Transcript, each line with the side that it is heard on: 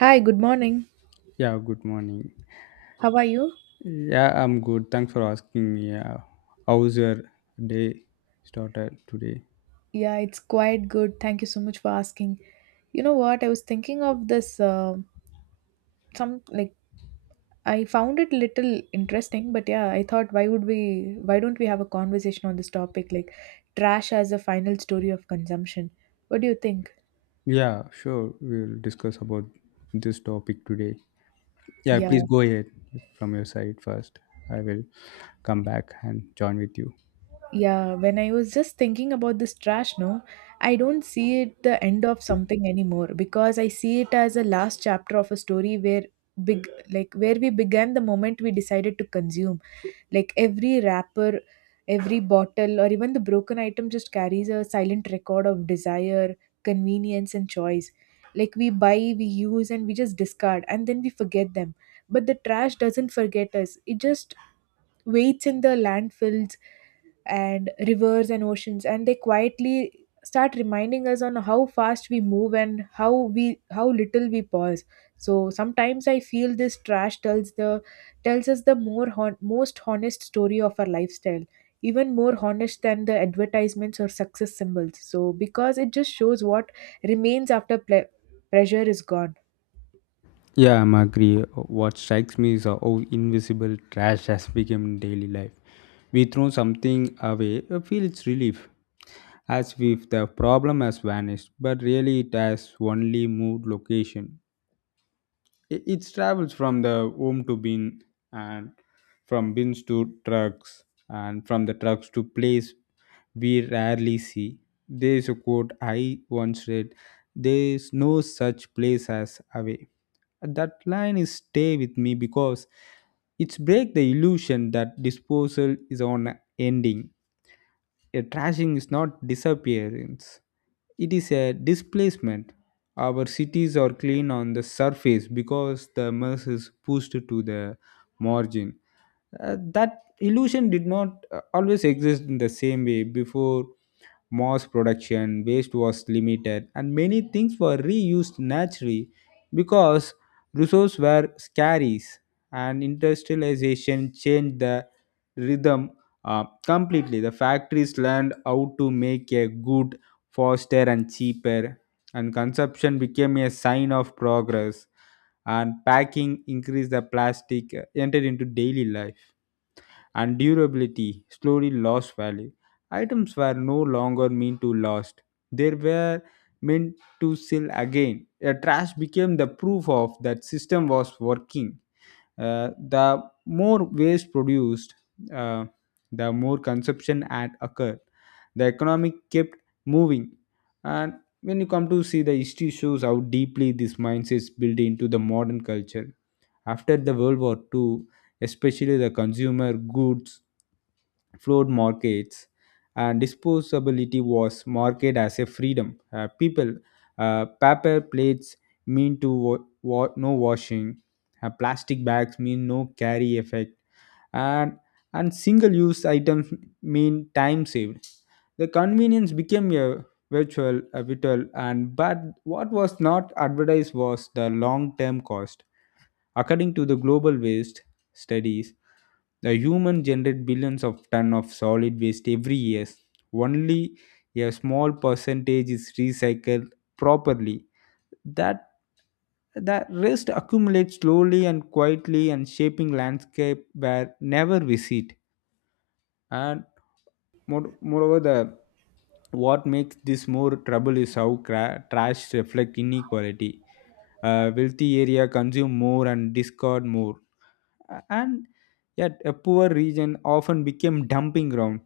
right: Hi, good morning.
left: Yeah, good morning.
right: How are you?
left: Yeah, I'm good. Thanks for asking me. Yeah. How's your day started today?
right: Yeah, it's quite good. Thank you so much for asking. You know what? I was thinking of this some like I found it little interesting, but yeah, I thought why don't we have a conversation on this topic like trash as a final story of consumption? What do you think?
left: Yeah, sure. We'll discuss about this topic today. Yeah, please
right: Yeah.
left: go ahead from your side first. I will come back and join with you.
right: Yeah, when I was just thinking about this trash, no, I don't see it the end of something anymore because I see it as a last chapter of a story where big like where we began the moment we decided to consume. Like every wrapper, every bottle, or even the broken item just carries a silent record of desire, convenience, and choice. Like we buy, we use, and we just discard, and then we forget them. But the trash doesn't forget us. It just waits in the landfills and rivers and oceans and they quietly start reminding us on how fast we move and how little we pause. So sometimes I feel this trash tells us the most honest story of our lifestyle, even more honest than the advertisements or success symbols, so because it just shows what remains after pressure is gone.
left: Yeah, I'm agree. What strikes me is how invisible trash has become in daily life. We throw something away, feel its relief, as if the problem has vanished, but really it has only moved location. It travels from the home to bin and from bins to trucks and from the trucks to place we rarely see. There is a quote I once read: there is no such place as away. That line is stay with me because it's break the illusion that disposal is on a ending. A trashing is not disappearance, it is a displacement. Our cities are clean on the surface because the mess is pushed to the margin. That illusion did not always exist in the same way before mass production. Waste was limited and many things were reused naturally because resources were scarce, and industrialization changed the rhythm completely. The factories learned how to make a good faster and cheaper, and consumption became a sign of progress, and packing increased, the plastic entered into daily life and durability slowly lost value. Items were no longer meant to last, they were meant to sell again. A trash became the proof of that system was working. The more waste produced, uh, the more consumption had occurred. The economic kept moving. And when you come to see, the history shows how deeply this mindset is built into the modern culture. After the World War II, especially the consumer goods flawed markets and disposability was marketed as a freedom. People, paper plates mean to no washing, plastic bags mean no carry effect, and single-use items mean time saved. The convenience became a vital, and but what was not advertised was the long-term cost. According to the global waste studies, the human generate billions of ton of solid waste every year. Only a small percentage is recycled properly. That the rest accumulates slowly and quietly and shaping landscape where never visit. And moreover, the what makes this more trouble is how trash reflect inequality. Wealthy area consume more and discard more and yet a poor region often became dumping ground,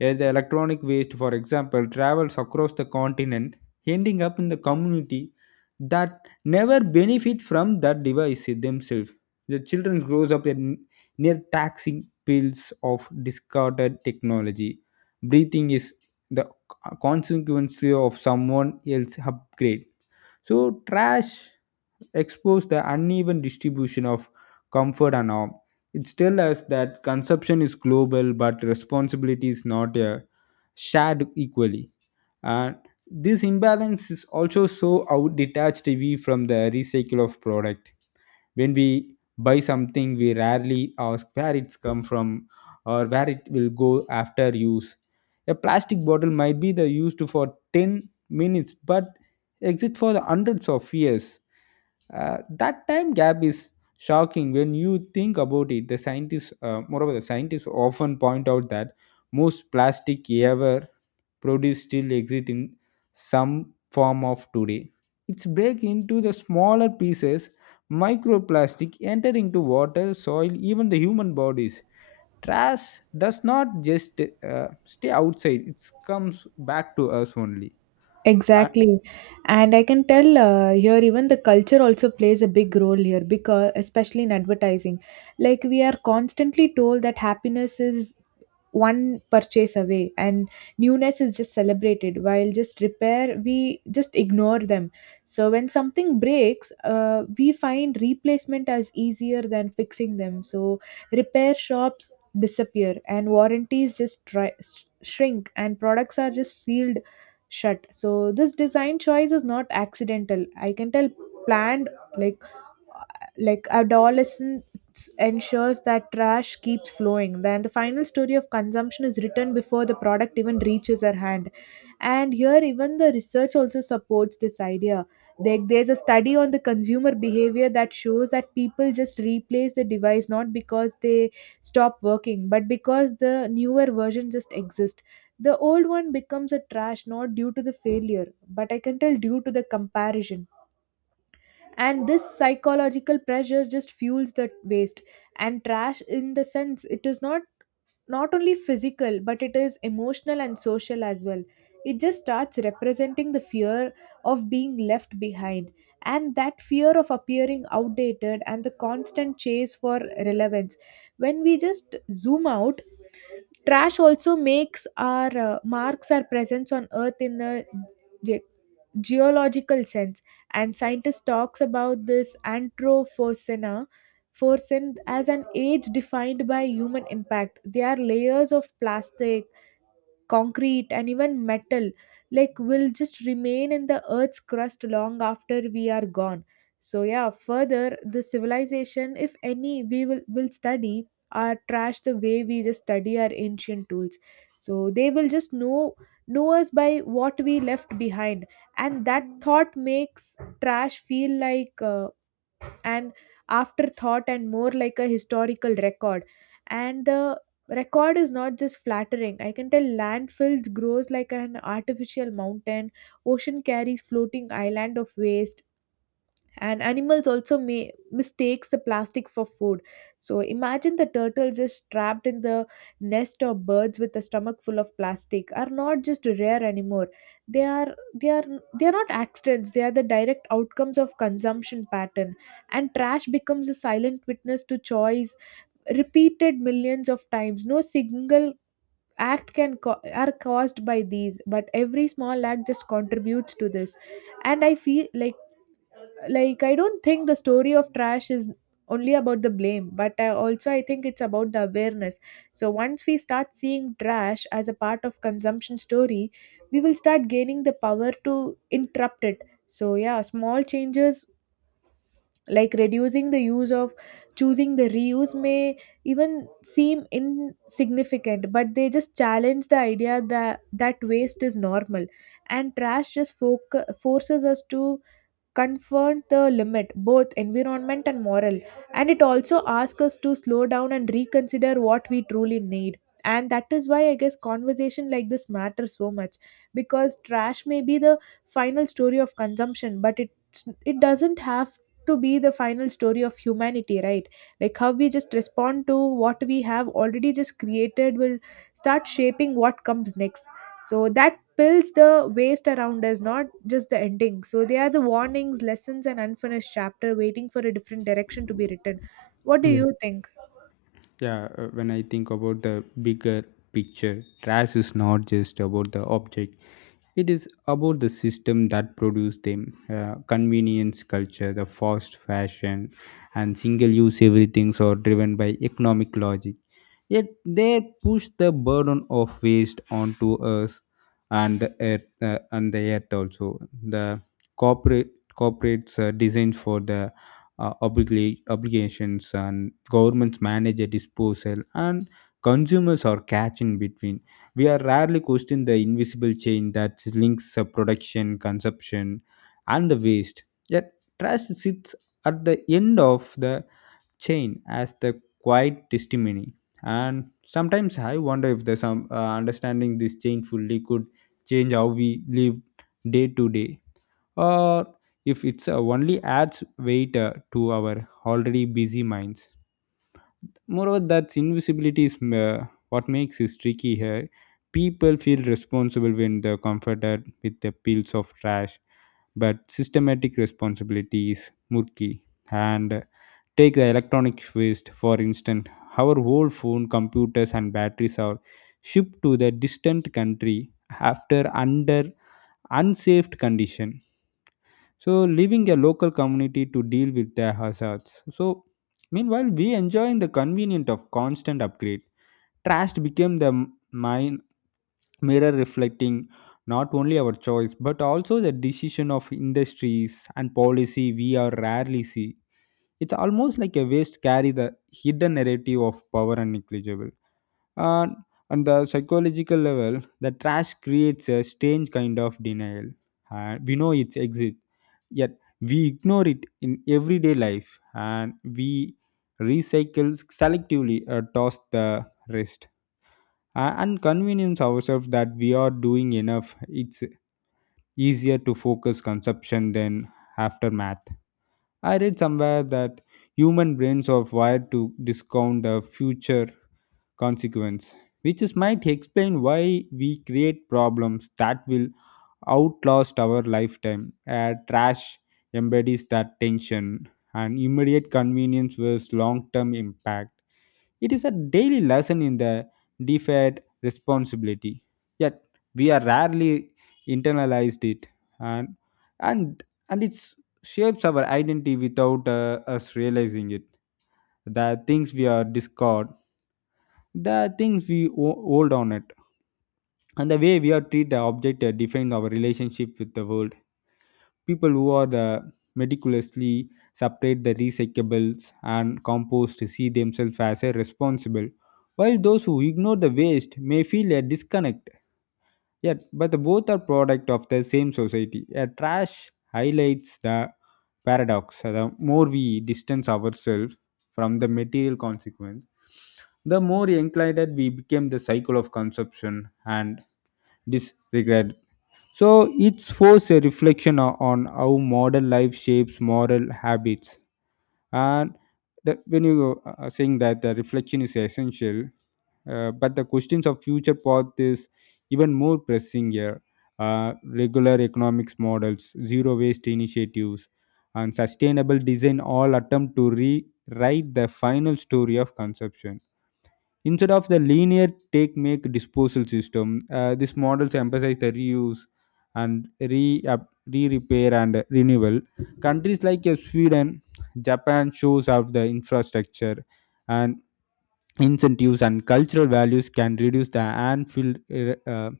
left: as the electronic waste for example travels across the continent ending up in the community that never benefit from that device themselves. The children grows up in, near taxing pills of discarded technology, breathing is the consequence of someone else upgrade. So trash expose the uneven distribution of comfort and harm. It tells us that consumption is global, but responsibility is not shared equally, and this imbalance is also so how detached we from the recycle of product. When we buy something we rarely ask where it's come from or where it will go after use. A plastic bottle might be the used for 10 minutes but exit for the hundreds of years. That time gap is shocking when you think about it. The scientists moreover, the scientists often point out that most plastic ever produce still exist in some form of today. It's break into the smaller pieces, microplastic enter into water, soil, even the human bodies. Trash does not just stay outside; it comes back to us only. Uh,
right: Exactly. And I can tell here even the culture also plays a big role here, because especially in advertising. Like we are constantly told that happiness is one purchase away and newness is just celebrated while just repair we just ignore them. So when something breaks, we find replacement as easier than fixing them. So repair shops disappear and warranties just try, shrink, and products are just sealed shut. So this design choice is not accidental, I can tell planned, like like adolescence, ensures that trash keeps flowing. Then the final story of consumption is written before the product even reaches our hand. And here even the research also supports this idea. There's a study on the consumer behavior that shows that people just replace the device not because they stop working but because the newer version just exists. The old one becomes a trash not due to the failure but, I can tell, due to the comparison. And this psychological pressure just fuels the waste. And trash in the sense it is not only physical but it is emotional and social as well. It just starts representing the fear of being left behind, and that fear of appearing outdated and the constant chase for relevance. When we just zoom out, trash also makes our marks our presence on earth in a geological sense. And scientists talks about this anthropocene, forcing as an age defined by human impact. There are layers of plastic, concrete, and even metal like will just remain in the earth's crust long after we are gone. So yeah, further the civilization, if any, will study our trash the way we just study our ancient tools. So they will just know us by what we left behind. And that thought makes trash feel like an afterthought and more like a historical record. And the record is not just flattering, I can tell. Landfills grows like an artificial mountain, ocean carries floating island of waste, and animals also may mistakes the plastic for food. So imagine the turtles just trapped in the nest of birds with a stomach full of plastic are not just rare anymore. they are they are they are not accidents, they are the direct outcomes of consumption pattern. And trash becomes a silent witness to choice repeated millions of times. No single are caused by these, but every small act just contributes to this. And I feel like I don't think the story of trash is only about the blame, but I also I think it's about the awareness. So once we start seeing trash as a part of consumption story, we will start gaining the power to interrupt it. So yeah, small changes like reducing the use of, choosing the reuse, may even seem insignificant but they just challenge the idea that waste is normal. And trash just forces us to confront the limit, both environment and moral. And it also asks us to slow down and reconsider what we truly need. And that is why I guess conversation like this matters so much, because trash may be the final story of consumption, but it doesn't have to be the final story of humanity, right? Like how we just respond to what we have already just created will start shaping what comes next. So that pills the waste around us, not just the ending. So they are the warnings, lessons, and unfinished chapter waiting for a different direction to be written. What do
left: Yeah.
right: you think?
left: Yeah, when I think about the bigger picture, trash is not just about the object, it is about the system that produce them. Convenience culture, the fast fashion and single use everything are driven by economic logic, yet they push the burden of waste onto us and the earth. And the earth also the corporate corporates are designed for the obligations, and governments manage a disposal, and consumers are catch in between. We are rarely question the invisible chain that links production, consumption, and the waste. Yet trash sits at the end of the chain as the quiet testimony. And sometimes I wonder if the some understanding this chain fully could change how we live day to day, or if it's only adds weight to our already busy minds. Moreover, that invisibility is what makes it tricky here. People feel responsible when they're comforted with the pills of trash, but systematic responsibility is murky. And take the electronic waste, for instance. Our old phone, computers, and batteries are shipped to the distant country after under unsafe condition, so leaving a local community to deal with their hazards. So meanwhile, we enjoy the convenience of constant upgrade. Trash became the m- mine mirror reflecting not only our choice but also the decision of industries and policy we are rarely see. It's almost like a waste carry the hidden narrative of power and negligible. And on the psychological level the trash creates a strange kind of denial, and we know it exists, yet we ignore it in everyday life, and we recycle selectively or toss the rest. And convince ourselves that we are doing enough. It's easier to focus consumption than aftermath. I read somewhere that human brains are wired to discount the future consequence, which is might explain why we create problems that will outlast our lifetime. Trash embodies that tension, and immediate convenience versus long term impact. It is a daily lesson in the deferred responsibility. Yet we are rarely internalized it, and and it shapes our identity without us realizing it. The things we are discard, the things we hold on it, and the way we are treat the object defines our relationship with the world. People who are the meticulously separate the recyclables and compost see themselves as a responsible, while those who ignore the waste may feel a disconnect. Yet but the both are product of the same society. A trash highlights the paradox: the more we distance ourselves from the material consequence, the more inclined we became the cycle of consumption and disregard. So it's forced a reflection on how modern life shapes moral habits. And the, when you are saying that the reflection is essential, but the questions of future path is even more pressing here. Regular economics models, zero waste initiatives, and sustainable design all attempt to rewrite the final story of consumption. Instead of the linear take make disposal system, these models emphasize the reuse and re repair and renewal. Countries like Sweden, Japan shows off the infrastructure and incentives and cultural values can reduce the Anfield uh, uh,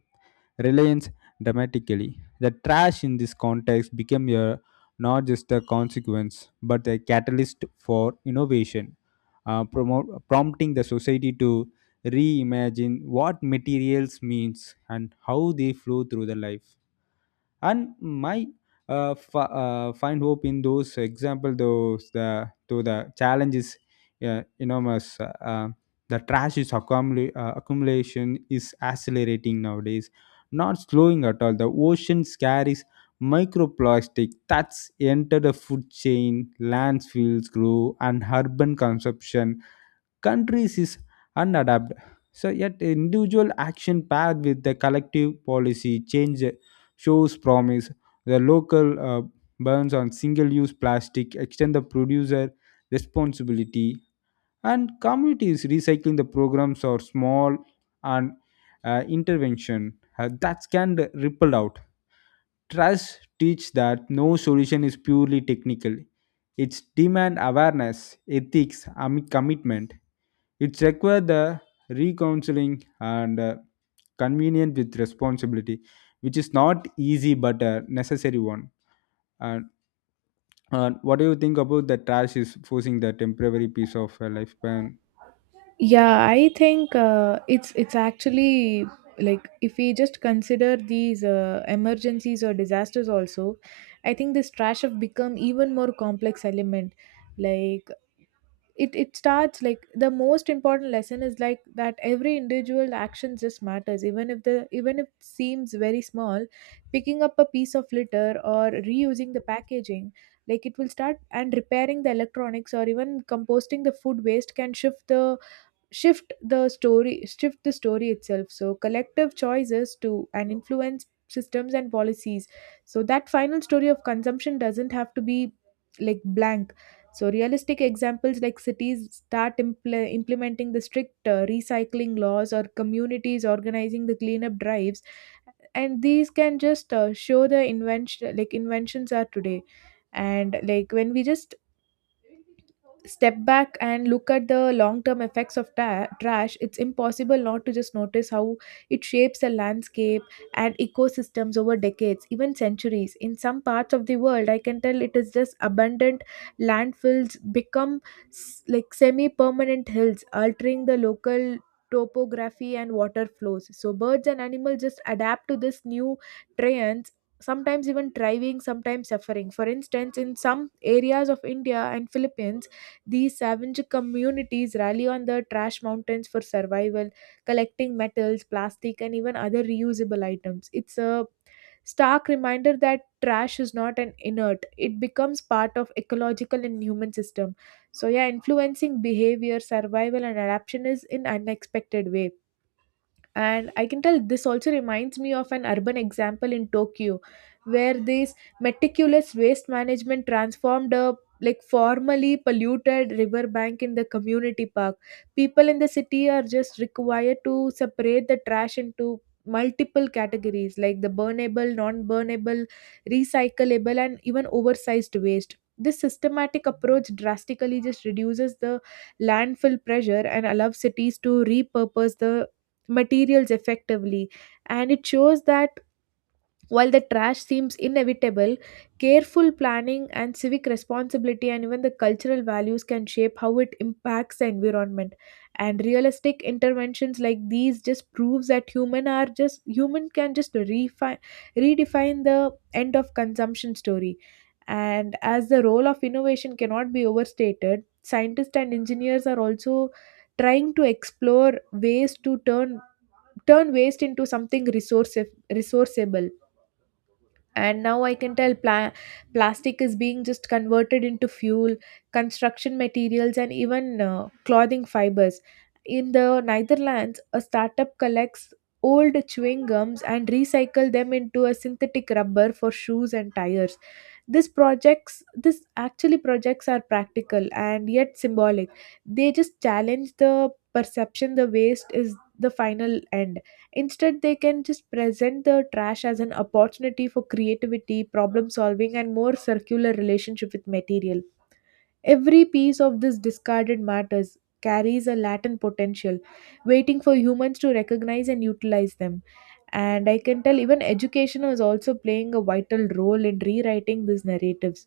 left: reliance dramatically. The trash in this context became a, not just a consequence, but a catalyst for innovation, prompting the society to reimagine what materials means and how they flow through the life. And my find hope in those example, those the to the challenges enormous. The trash is accumulation is accelerating nowadays, not slowing at all. The ocean carries microplastic that's enter the food chain, landsfields grow, and urban consumption countries is unadapted. So yet individual action paired with the collective policy change shows promise. The local burns on single-use plastic extend the producer responsibility, and communities recycling the programs or small and intervention that can ripple out. Trust teach that no solution is purely technical. It's demand awareness, ethics, and commitment. It's require the recounseling and convenient with responsibility, which is not easy but a necessary one. And what do you think about the trash is forcing the temporary piece of lifespan?
right: Yeah, I think it's actually like if we just consider these emergencies or disasters also, I think this trash have become even more complex element. Like it starts like the most important lesson is like that every individual action just matters, even if it seems very small. Picking up a piece of litter or reusing the packaging, like it will start, and repairing the electronics or even composting the food waste can shift the story itself. So collective choices to and influence systems and policies, so that final story of consumption doesn't have to be like blank. So realistic examples like cities start implementing the strict recycling laws or communities organizing the cleanup drives, and these can just show the invention like inventions are today. And like when we just step back and look at the long term effects of trash, it's impossible not to just notice how it shapes a landscape and ecosystems over decades, even centuries. In some parts of the world, I can tell, it is just abundant. Landfills become semi permanent hills altering the local topography and water flows. So birds and animals just adapt to this new terrain, sometimes even thriving, sometimes suffering. For instance, in some areas of India and Philippines, these savage communities rally on the trash mountains for survival, collecting metals, plastic, and even other reusable items. It's a stark reminder that trash is not an inert, it becomes part of ecological and human system. So yeah, influencing behavior, survival, and adaptation is in unexpected way. And I can tell this also reminds me of an urban example in Tokyo, where this meticulous waste management transformed a like formerly polluted riverbank in the community park. People in the city are just required to separate the trash into multiple categories like the burnable, non-burnable, recyclable, and even oversized waste. This systematic approach drastically just reduces the landfill pressure and allows cities to repurpose the materials effectively. And it shows that while the trash seems inevitable, careful planning and civic responsibility and even the cultural values can shape how it impacts the environment. And realistic interventions like these just proves that human are just human can just refine redefine the end of consumption story. And as the role of innovation cannot be overstated, scientists and engineers are also trying to explore ways to turn waste into something resourceable. And now I can tell plastic is being just converted into fuel, construction materials, and even clothing fibers. In the Netherlands, a startup collects old chewing gums and recycle them into a synthetic rubber for shoes and tires. This projects this actually projects are practical and yet symbolic. They just challenge the perception the waste is the final end. Instead, they can just present the trash as an opportunity for creativity, problem solving, and more circular relationship with material. Every piece of this discarded matters carries a latent potential, waiting for humans to recognize and utilize them. And I can tell even education is also playing a vital role in rewriting these narratives,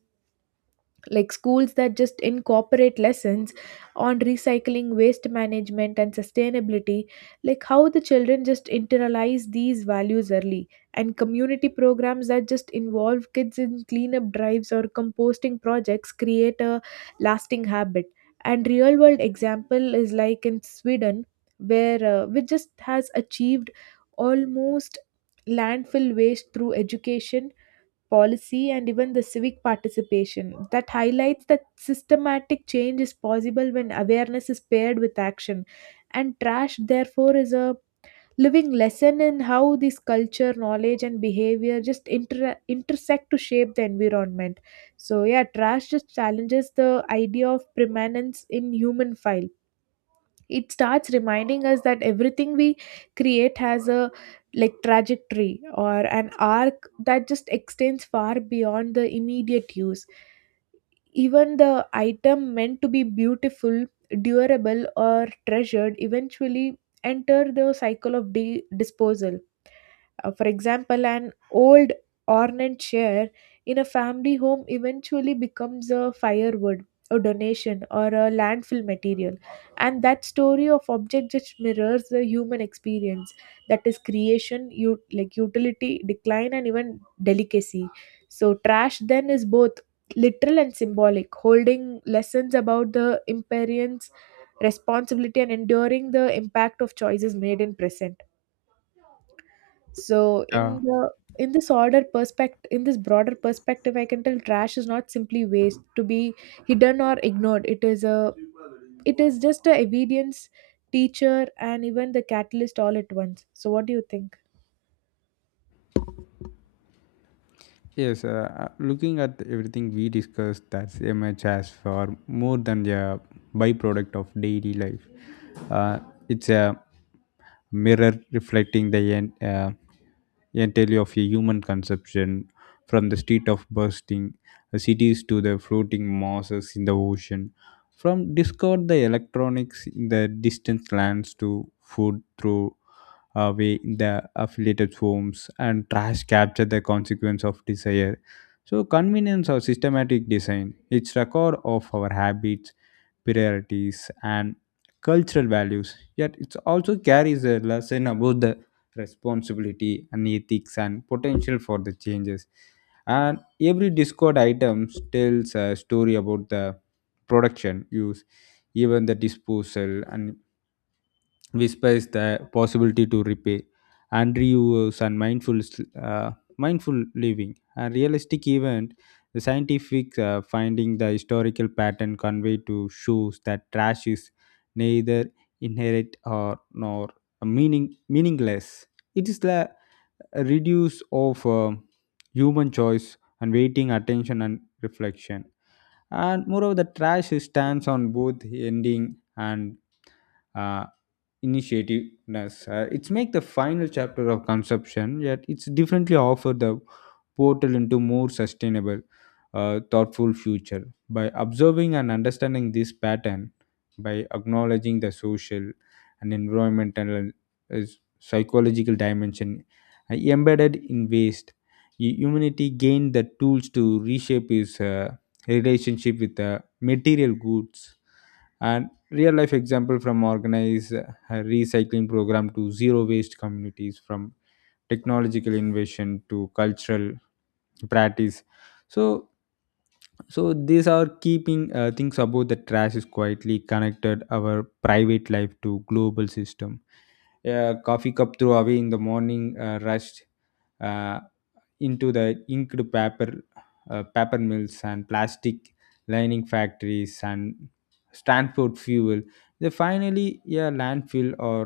right: like schools that just incorporate lessons on recycling, waste management, and sustainability, like how the children just internalize these values early. And community programs that just involve kids in cleanup drives or composting projects create a lasting habit. And real world example is like in Sweden, where which just has achieved almost landfill waste through education, policy, and even the civic participation, that highlights that systematic change is possible when awareness is paired with action. And trash, therefore, is a living lesson in how this culture, knowledge, and behavior just intersect to shape the environment. So, yeah, trash just challenges the idea of permanence in human file. It starts reminding us that everything we create has a trajectory or an arc that just extends far beyond the immediate use. Even the item meant to be beautiful, durable or treasured eventually enter the cycle of disposal. For example, an old ornate chair in a family home eventually becomes a firewood, a donation, or a landfill material. And that story of object just mirrors the human experience, that is creation, utility, decline, and even delicacy. So, trash then is both literal and symbolic, holding lessons about the impermanence, responsibility, and enduring the impact of choices made in present. So
left: Yeah.
right: in the in this order perspective, in this broader perspective, I can tell trash is not simply waste to be hidden or ignored. It is just a evidence, teacher and even the catalyst all at once. So what do you think?
left: Yes, looking at everything we discussed, that's image has for more than a byproduct of daily life. Uh, it's a mirror reflecting the entirely of a human conception, from the street of bursting cities to the floating masses in the ocean. From discovered the electronics in the distant lands to food through away in the affiliated forms, and trash capture the consequence of desire. So convenience or systematic design, its record of our habits, priorities and cultural values. Yet it also carries a lesson about the responsibility and ethics and potential for the changes. And every Discord items tells a story about the production, use, even the disposal, and whispers the possibility to repair and reuse and mindful uh, living, a realistic event. The scientific finding the historical pattern conveyed to shows that trash is neither inherent or nor meaningless. It is the reduce of human choice and waiting attention and reflection. And moreover the trash stands on both ending and uh, initiativeness. It's make the final chapter of consumption, yet it's differently offered the portal into more sustainable, thoughtful future. By observing and understanding this pattern, by acknowledging the social and environmental uh, psychological dimension embedded in waste, humanity gained the tools to reshape its relationship with the material goods, and real life example from organized recycling program to zero waste communities, from technological innovation to cultural practice. So these are keeping things about the trash is quietly connected our private life to global system. A coffee cup throw away in the morning rushed uh, into the inked paper paper mills and plastic lining factories and transport fuel, they finally a landfill or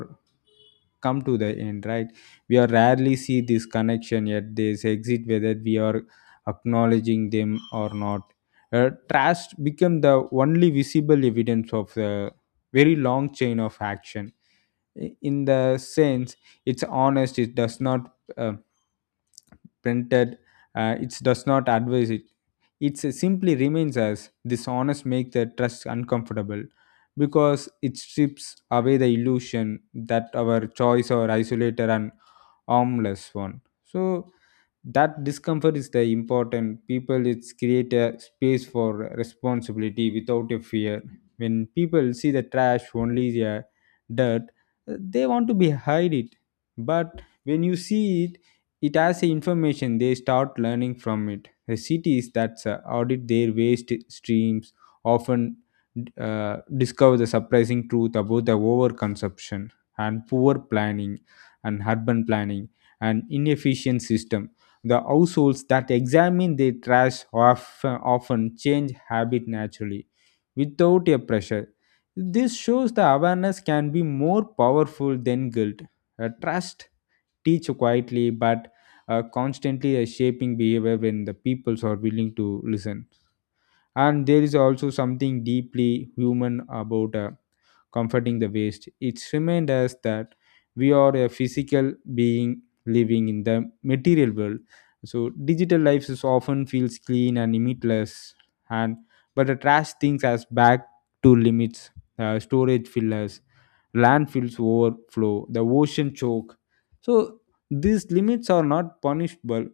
left: come to the end, right? We are rarely see this connection, yet they exit whether we are acknowledging them or not. Trust become the only visible evidence of the very long chain of action. In the sense it's honest. It does not printed, it does not advise it, it simply remains. As dishonest make the trust uncomfortable because it strips away the illusion that our choice or isolator and harmless one. So that discomfort is the important people. It's create a space for responsibility without a fear. When people see the trash only the dirt, they want to be hide it. But when you see it, it has a information, they start learning from it. The cities that audit their waste streams often uh, discover the surprising truth about the overconsumption and poor planning and urban planning and inefficient system. The households that examine their trash often change habit naturally without a pressure. This shows the awareness can be more powerful than guilt. Trust teach quietly but constantly shaping behavior when the peoples are willing to listen. And there is also something deeply human about comforting the waste. It reminds us that we are a physical being living in the material world. So digital life is often feels clean and limitless, and but the trash things as back to limits, storage fillers, landfills overflow, the ocean choke. So these limits are not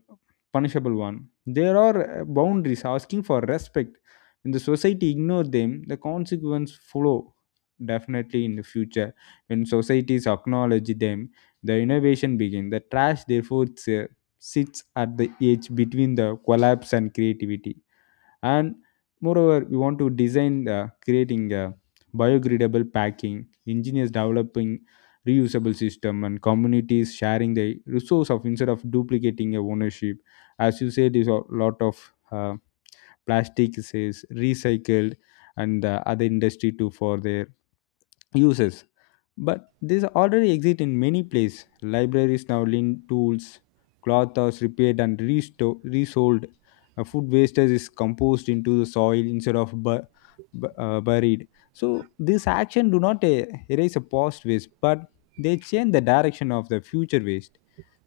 left: punishable one. There are boundaries asking for respect. When the society ignore them, the consequence follow definitely in the future. When societies acknowledge them, the innovation begins. The trash therefore sits at the edge between the collapse and creativity. And moreover we want to design creating biodegradable packing, engineers developing reusable system, and communities sharing the resource of instead of duplicating a ownership. As you said is a lot of plastic is recycled and other industry too for their uses. But these already exist in many places. Libraries now lend tools, cloth was repaired and resold. Food wastage is composed into the soil instead of buried. So this action do not erase a past waste, but they change the direction of the future waste.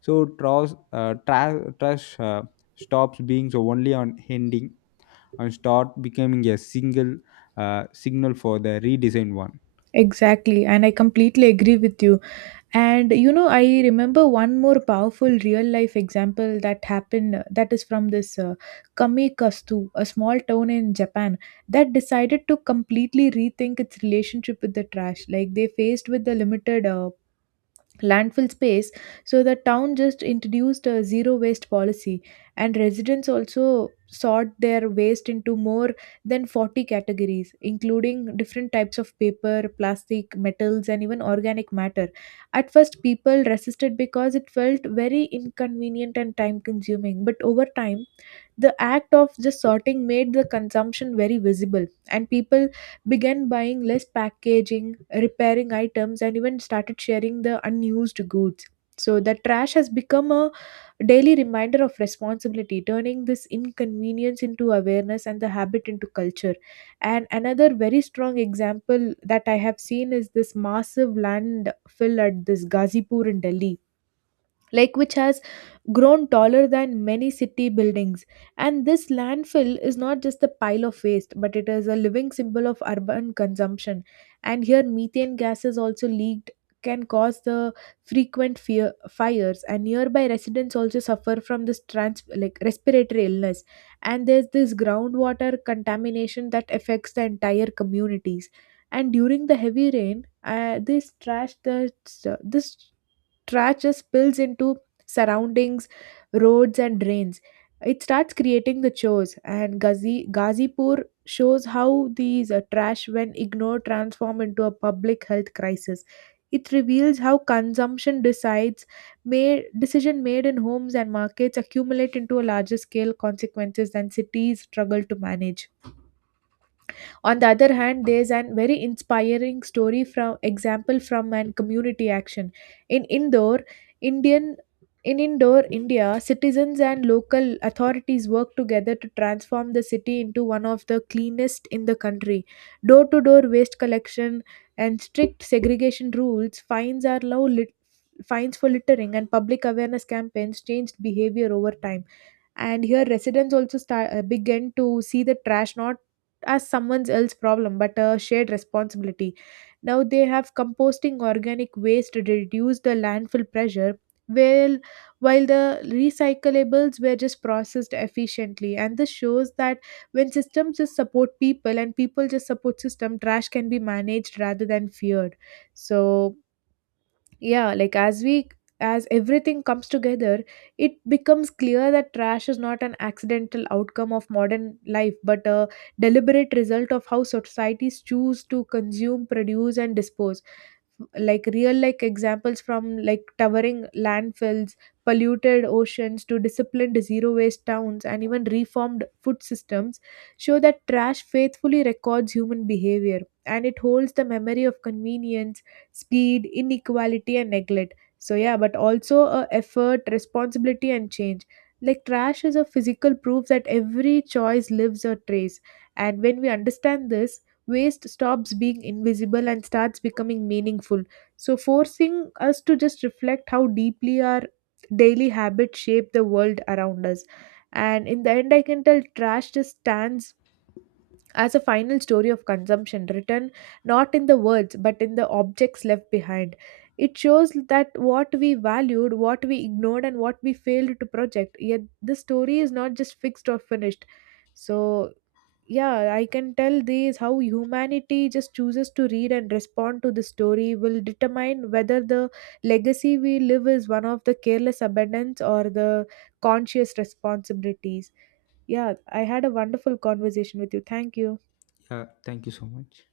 left: So trash stops being so only on ending and start becoming a single signal for the redesigned one.
right: Exactly, and I completely agree with you. And you know, I remember one more powerful real life example that happened, that is from this Kamikastu, a small town in Japan that decided to completely rethink its relationship with the trash. Like they faced with the limited landfill space, so the town just introduced a zero waste policy and residents also sort their waste into more than 40 categories, including different types of paper, plastic, metals and even organic matter. At first people resisted because it felt very inconvenient and time consuming, but over time the act of just sorting made the consumption very visible, and people began buying less packaging, repairing items, and even started sharing the unused goods. So, the trash has become a daily reminder of responsibility, turning this inconvenience into awareness and the habit into culture. And another very strong example that I have seen is this massive landfill at this Ghazipur in Delhi, like which has grown taller than many city buildings, and this landfill is not just a pile of waste but it is a living symbol of urban consumption. And here methane gases also leaked, can cause the frequent fear, fires, and nearby residents also suffer from this trans like respiratory illness, and there's this groundwater contamination that affects the entire communities. And during the heavy rain, this trash, the this trash just spills into surroundings, roads, and drains. It starts creating the chores, and Ghazipur shows how these trash, when ignored, transform into a public health crisis. It reveals how consumption decides, made decision made in homes and markets accumulate into a larger scale consequences than cities struggle to manage. On the other hand, there's an very inspiring story from example from an community action. In Indore, Indian in Indore, India, citizens and local authorities worked together to transform the city into one of the cleanest in the country. Door to door waste collection and strict segregation rules, fines are fines for littering, and public awareness campaigns changed behavior over time. And here residents also start begin to see the trash not as someone else's problem but a shared responsibility. Now they have composting organic waste to reduce the landfill pressure, while while the recyclables were just processed efficiently. And this shows that when systems just support people and people just support system, trash can be managed rather than feared. So yeah, as everything comes together, it becomes clear that trash is not an accidental outcome of modern life but a deliberate result of how societies choose to consume, produce and dispose. Like real like examples from like towering landfills, polluted oceans to disciplined zero waste towns and even reformed food systems show that trash faithfully records human behavior, and it holds the memory of convenience, speed, inequality and neglect. So yeah, but also a effort, responsibility and change. Like trash is a physical proof that every choice leaves a trace, and when we understand this, waste stops being invisible and starts becoming meaningful. So, forcing us to just reflect how deeply our daily habits shape the world around us. And in the end, I can tell trash just stands as a final story of consumption, written not in the words but in the objects left behind. It shows that what we valued, what we ignored, and what we failed to project. Yet, the story is not just fixed or finished. So, yeah, I can tell these how humanity just chooses to read and respond to the story will determine whether the legacy we live is one of the careless abundance or the conscious responsibilities. Yeah, I had a wonderful conversation with you. Thank you.
left: Yeah, thank you so much.